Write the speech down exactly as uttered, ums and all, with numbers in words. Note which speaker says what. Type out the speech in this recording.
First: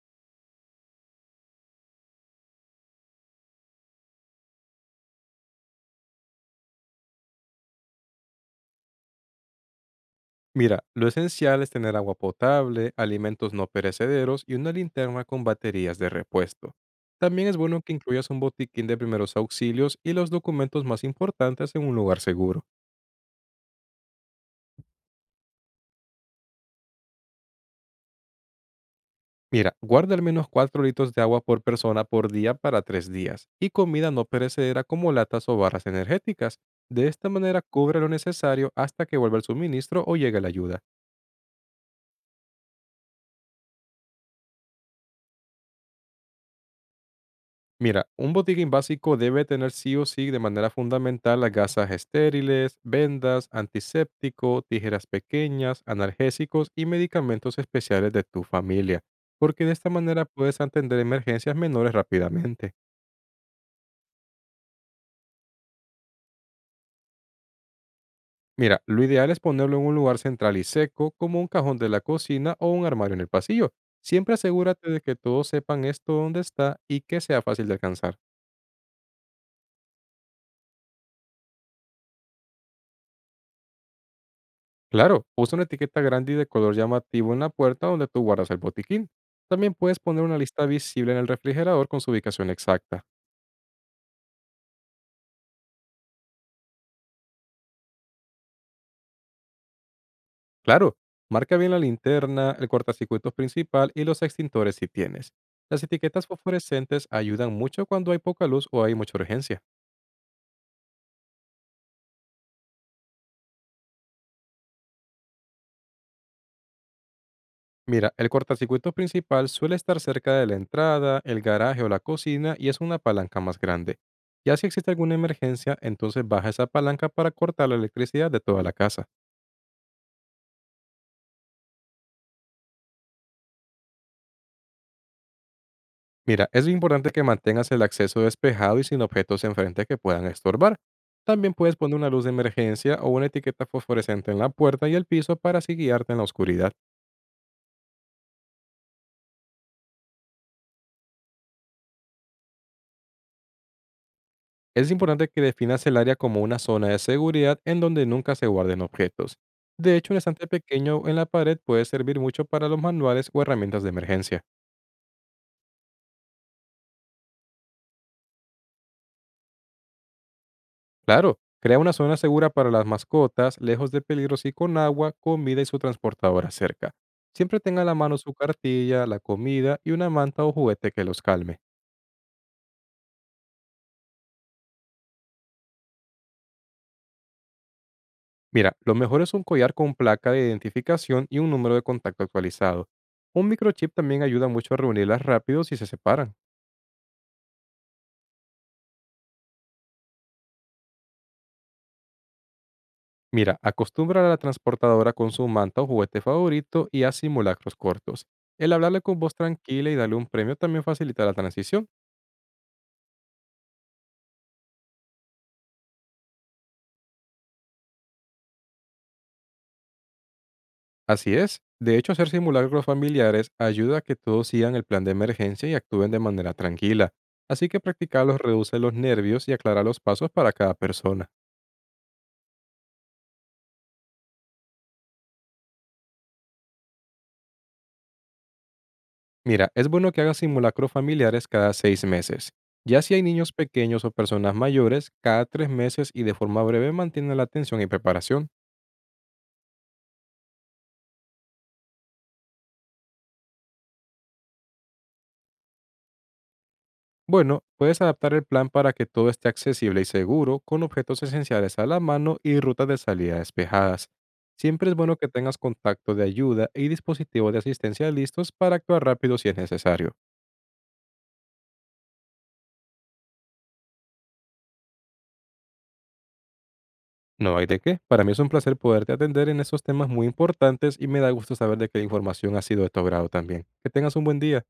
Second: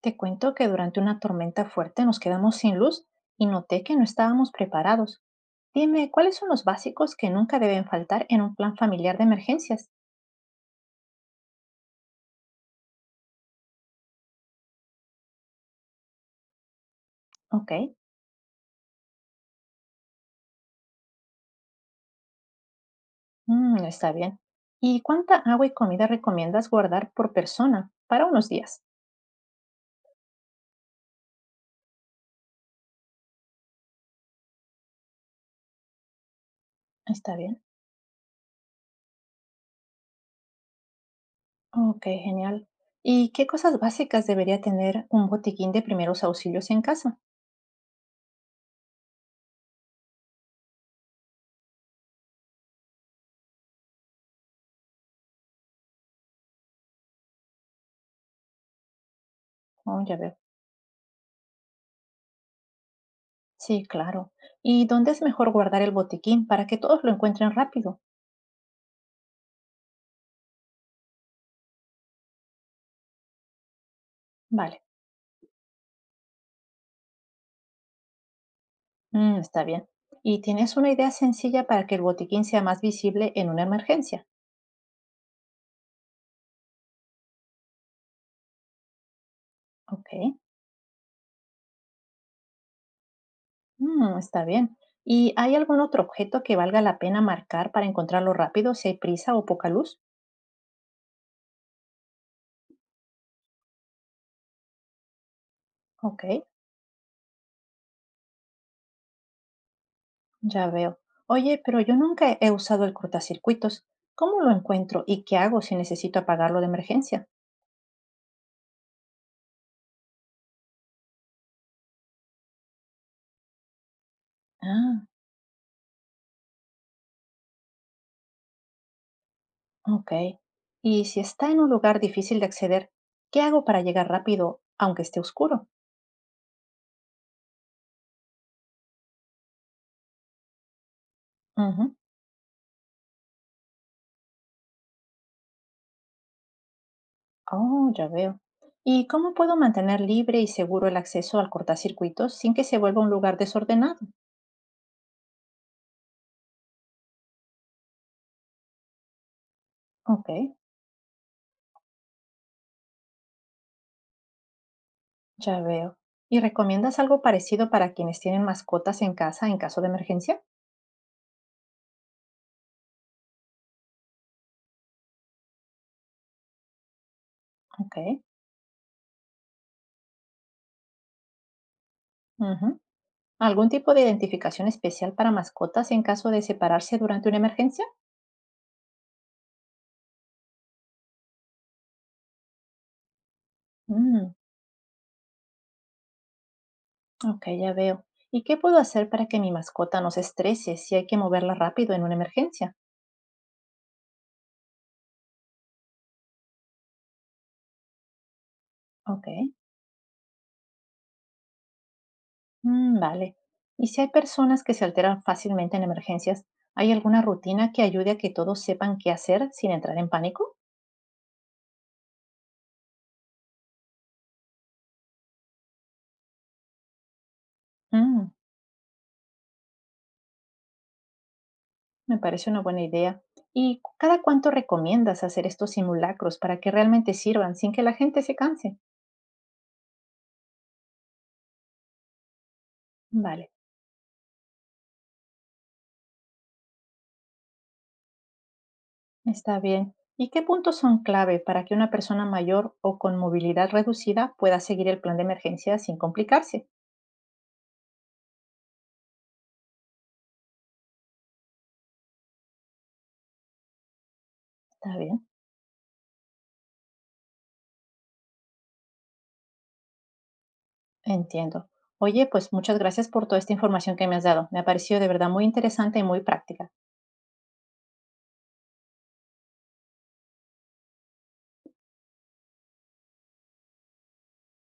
Speaker 1: Te cuento que durante una tormenta fuerte nos quedamos sin luz y noté que no estábamos preparados. Dime, ¿cuáles son los básicos que nunca deben faltar en un plan familiar de emergencias?
Speaker 2: Mira, lo esencial es tener agua potable, alimentos no perecederos y una linterna con baterías de repuesto. También es
Speaker 1: Ok,
Speaker 2: bueno que incluyas un botiquín de primeros auxilios y los documentos más importantes en un lugar seguro.
Speaker 1: mm, está bien. ¿Y cuánta agua y comida recomiendas guardar por persona para unos días?
Speaker 2: Mira, guarda al menos cuatro litros de agua por persona por día para tres días y comida no perecedera como latas o barras energéticas. De esta
Speaker 1: Está bien.
Speaker 2: manera cubre lo necesario hasta que vuelva el suministro o llegue la ayuda.
Speaker 1: Ok, genial. ¿Y qué cosas básicas debería tener un botiquín de primeros auxilios en casa?
Speaker 2: Mira, un botiquín básico debe tener sí o sí de manera fundamental las gasas estériles, vendas, antiséptico, tijeras pequeñas, analgésicos y medicamentos especiales de tu familia, porque de esta
Speaker 1: Oh, ya
Speaker 2: manera
Speaker 1: veo.
Speaker 2: puedes atender emergencias menores rápidamente.
Speaker 1: Sí, claro. ¿Y dónde es mejor guardar el botiquín para que todos lo encuentren rápido?
Speaker 2: Mira, lo ideal es ponerlo en un lugar central y seco, como un cajón de la cocina o un armario en el pasillo. Siempre
Speaker 1: Vale.
Speaker 2: asegúrate de que todos sepan esto dónde está y que sea fácil de alcanzar.
Speaker 1: Mm, está bien. ¿Y tienes una idea sencilla para que el botiquín sea más visible en una emergencia?
Speaker 2: Claro, usa una etiqueta grande y de color llamativo en la puerta donde tú guardas el botiquín. También puedes
Speaker 1: Ok,
Speaker 2: poner una lista visible en el refrigerador con su ubicación exacta.
Speaker 1: Mm, está bien. ¿Y hay algún otro objeto que valga la pena marcar para encontrarlo rápido si hay prisa o poca luz?
Speaker 2: Claro, marca bien la linterna, el cortacircuitos principal y los extintores si tienes. Las
Speaker 1: Ok,
Speaker 2: etiquetas fosforescentes ayudan mucho cuando hay poca luz o hay mucha urgencia.
Speaker 1: ya veo. Oye, pero yo nunca he he usado el cortacircuitos. ¿Cómo lo encuentro y qué hago si necesito apagarlo de emergencia?
Speaker 2: Mira, el cortacircuito principal suele estar cerca de la entrada, el garaje o la cocina y es una palanca más grande. Ya si existe
Speaker 1: Ah,
Speaker 2: alguna emergencia, entonces baja esa palanca para cortar la electricidad de toda la casa.
Speaker 1: ok. ¿Y si está en un lugar difícil de acceder, qué hago para llegar rápido aunque esté oscuro?
Speaker 2: Mira, es importante que mantengas el acceso despejado y sin objetos enfrente que puedan estorbar. También puedes
Speaker 1: Ujú.
Speaker 2: poner una luz de emergencia o una etiqueta fosforescente en la puerta y el piso para así guiarte en la oscuridad.
Speaker 1: Oh, ya veo. ¿Y cómo puedo mantener libre y seguro el acceso al cortacircuito sin que se vuelva un lugar desordenado?
Speaker 2: Es importante que definas el área como una zona de seguridad en donde nunca se guarden objetos. De hecho, un
Speaker 1: Ok,
Speaker 2: estante pequeño en la pared puede servir mucho para los manuales o herramientas de emergencia.
Speaker 1: ya veo. ¿Y recomiendas algo parecido para quienes tienen mascotas en casa en caso de emergencia?
Speaker 2: Claro, crea una zona segura para las mascotas, lejos de peligros y con agua, comida y su transportadora cerca. Siempre tenga a la
Speaker 1: Ok.
Speaker 2: mano su cartilla, la comida y una manta o juguete que los calme.
Speaker 1: Ujú. ¿Algún tipo de identificación especial para mascotas en caso de separarse durante una emergencia?
Speaker 2: Mira, lo mejor es un collar con placa de identificación y un número de contacto actualizado. Un microchip también
Speaker 1: Mm,
Speaker 2: ayuda mucho a reunirlas rápido si se separan.
Speaker 1: ok, ya veo. ¿Y qué puedo hacer para que mi mascota no se estrese si hay que moverla rápido en una emergencia?
Speaker 2: Mira, acostumbra a la transportadora con su manta o juguete favorito y a simulacros cortos. El hablarle con
Speaker 1: Ok.
Speaker 2: voz tranquila y darle un premio también facilita la transición.
Speaker 1: Mm, vale. Y si hay personas que se alteran fácilmente en emergencias, ¿hay alguna rutina que ayude a que todos sepan qué hacer sin entrar en pánico?
Speaker 2: Así es. De hecho, hacer simulacros familiares ayuda a que todos sigan el plan de emergencia y actúen de manera tranquila. Así que
Speaker 1: Mm,
Speaker 2: practicarlos reduce los nervios y aclara los pasos para cada persona.
Speaker 1: me parece una buena idea. ¿Y cu- cada cuánto recomiendas hacer estos simulacros para que realmente sirvan sin que la gente se canse?
Speaker 2: Mira, es bueno que hagas simulacros familiares cada seis meses. Ya si hay
Speaker 1: Vale,
Speaker 2: niños pequeños o personas mayores, cada tres meses y de forma breve mantiene la atención y preparación.
Speaker 1: está bien. ¿Y qué puntos son clave para que una persona mayor o con movilidad reducida pueda seguir el plan de emergencia sin complicarse?
Speaker 2: Bueno, puedes adaptar el plan para que todo esté accesible y seguro, con objetos esenciales a la mano y rutas de salida despejadas. Siempre es
Speaker 1: Está
Speaker 2: bueno
Speaker 1: bien.
Speaker 2: que tengas contacto de ayuda y dispositivos de asistencia listos para actuar rápido si es necesario.
Speaker 1: Entiendo. Oye, pues muchas gracias por toda esta información que me has dado. Me ha parecido de verdad muy interesante y muy práctica.
Speaker 2: No hay de qué. Para mí es un placer poderte atender en estos temas muy importantes y me da gusto saber de que la información ha sido de tu agrado también. Que tengas un buen día.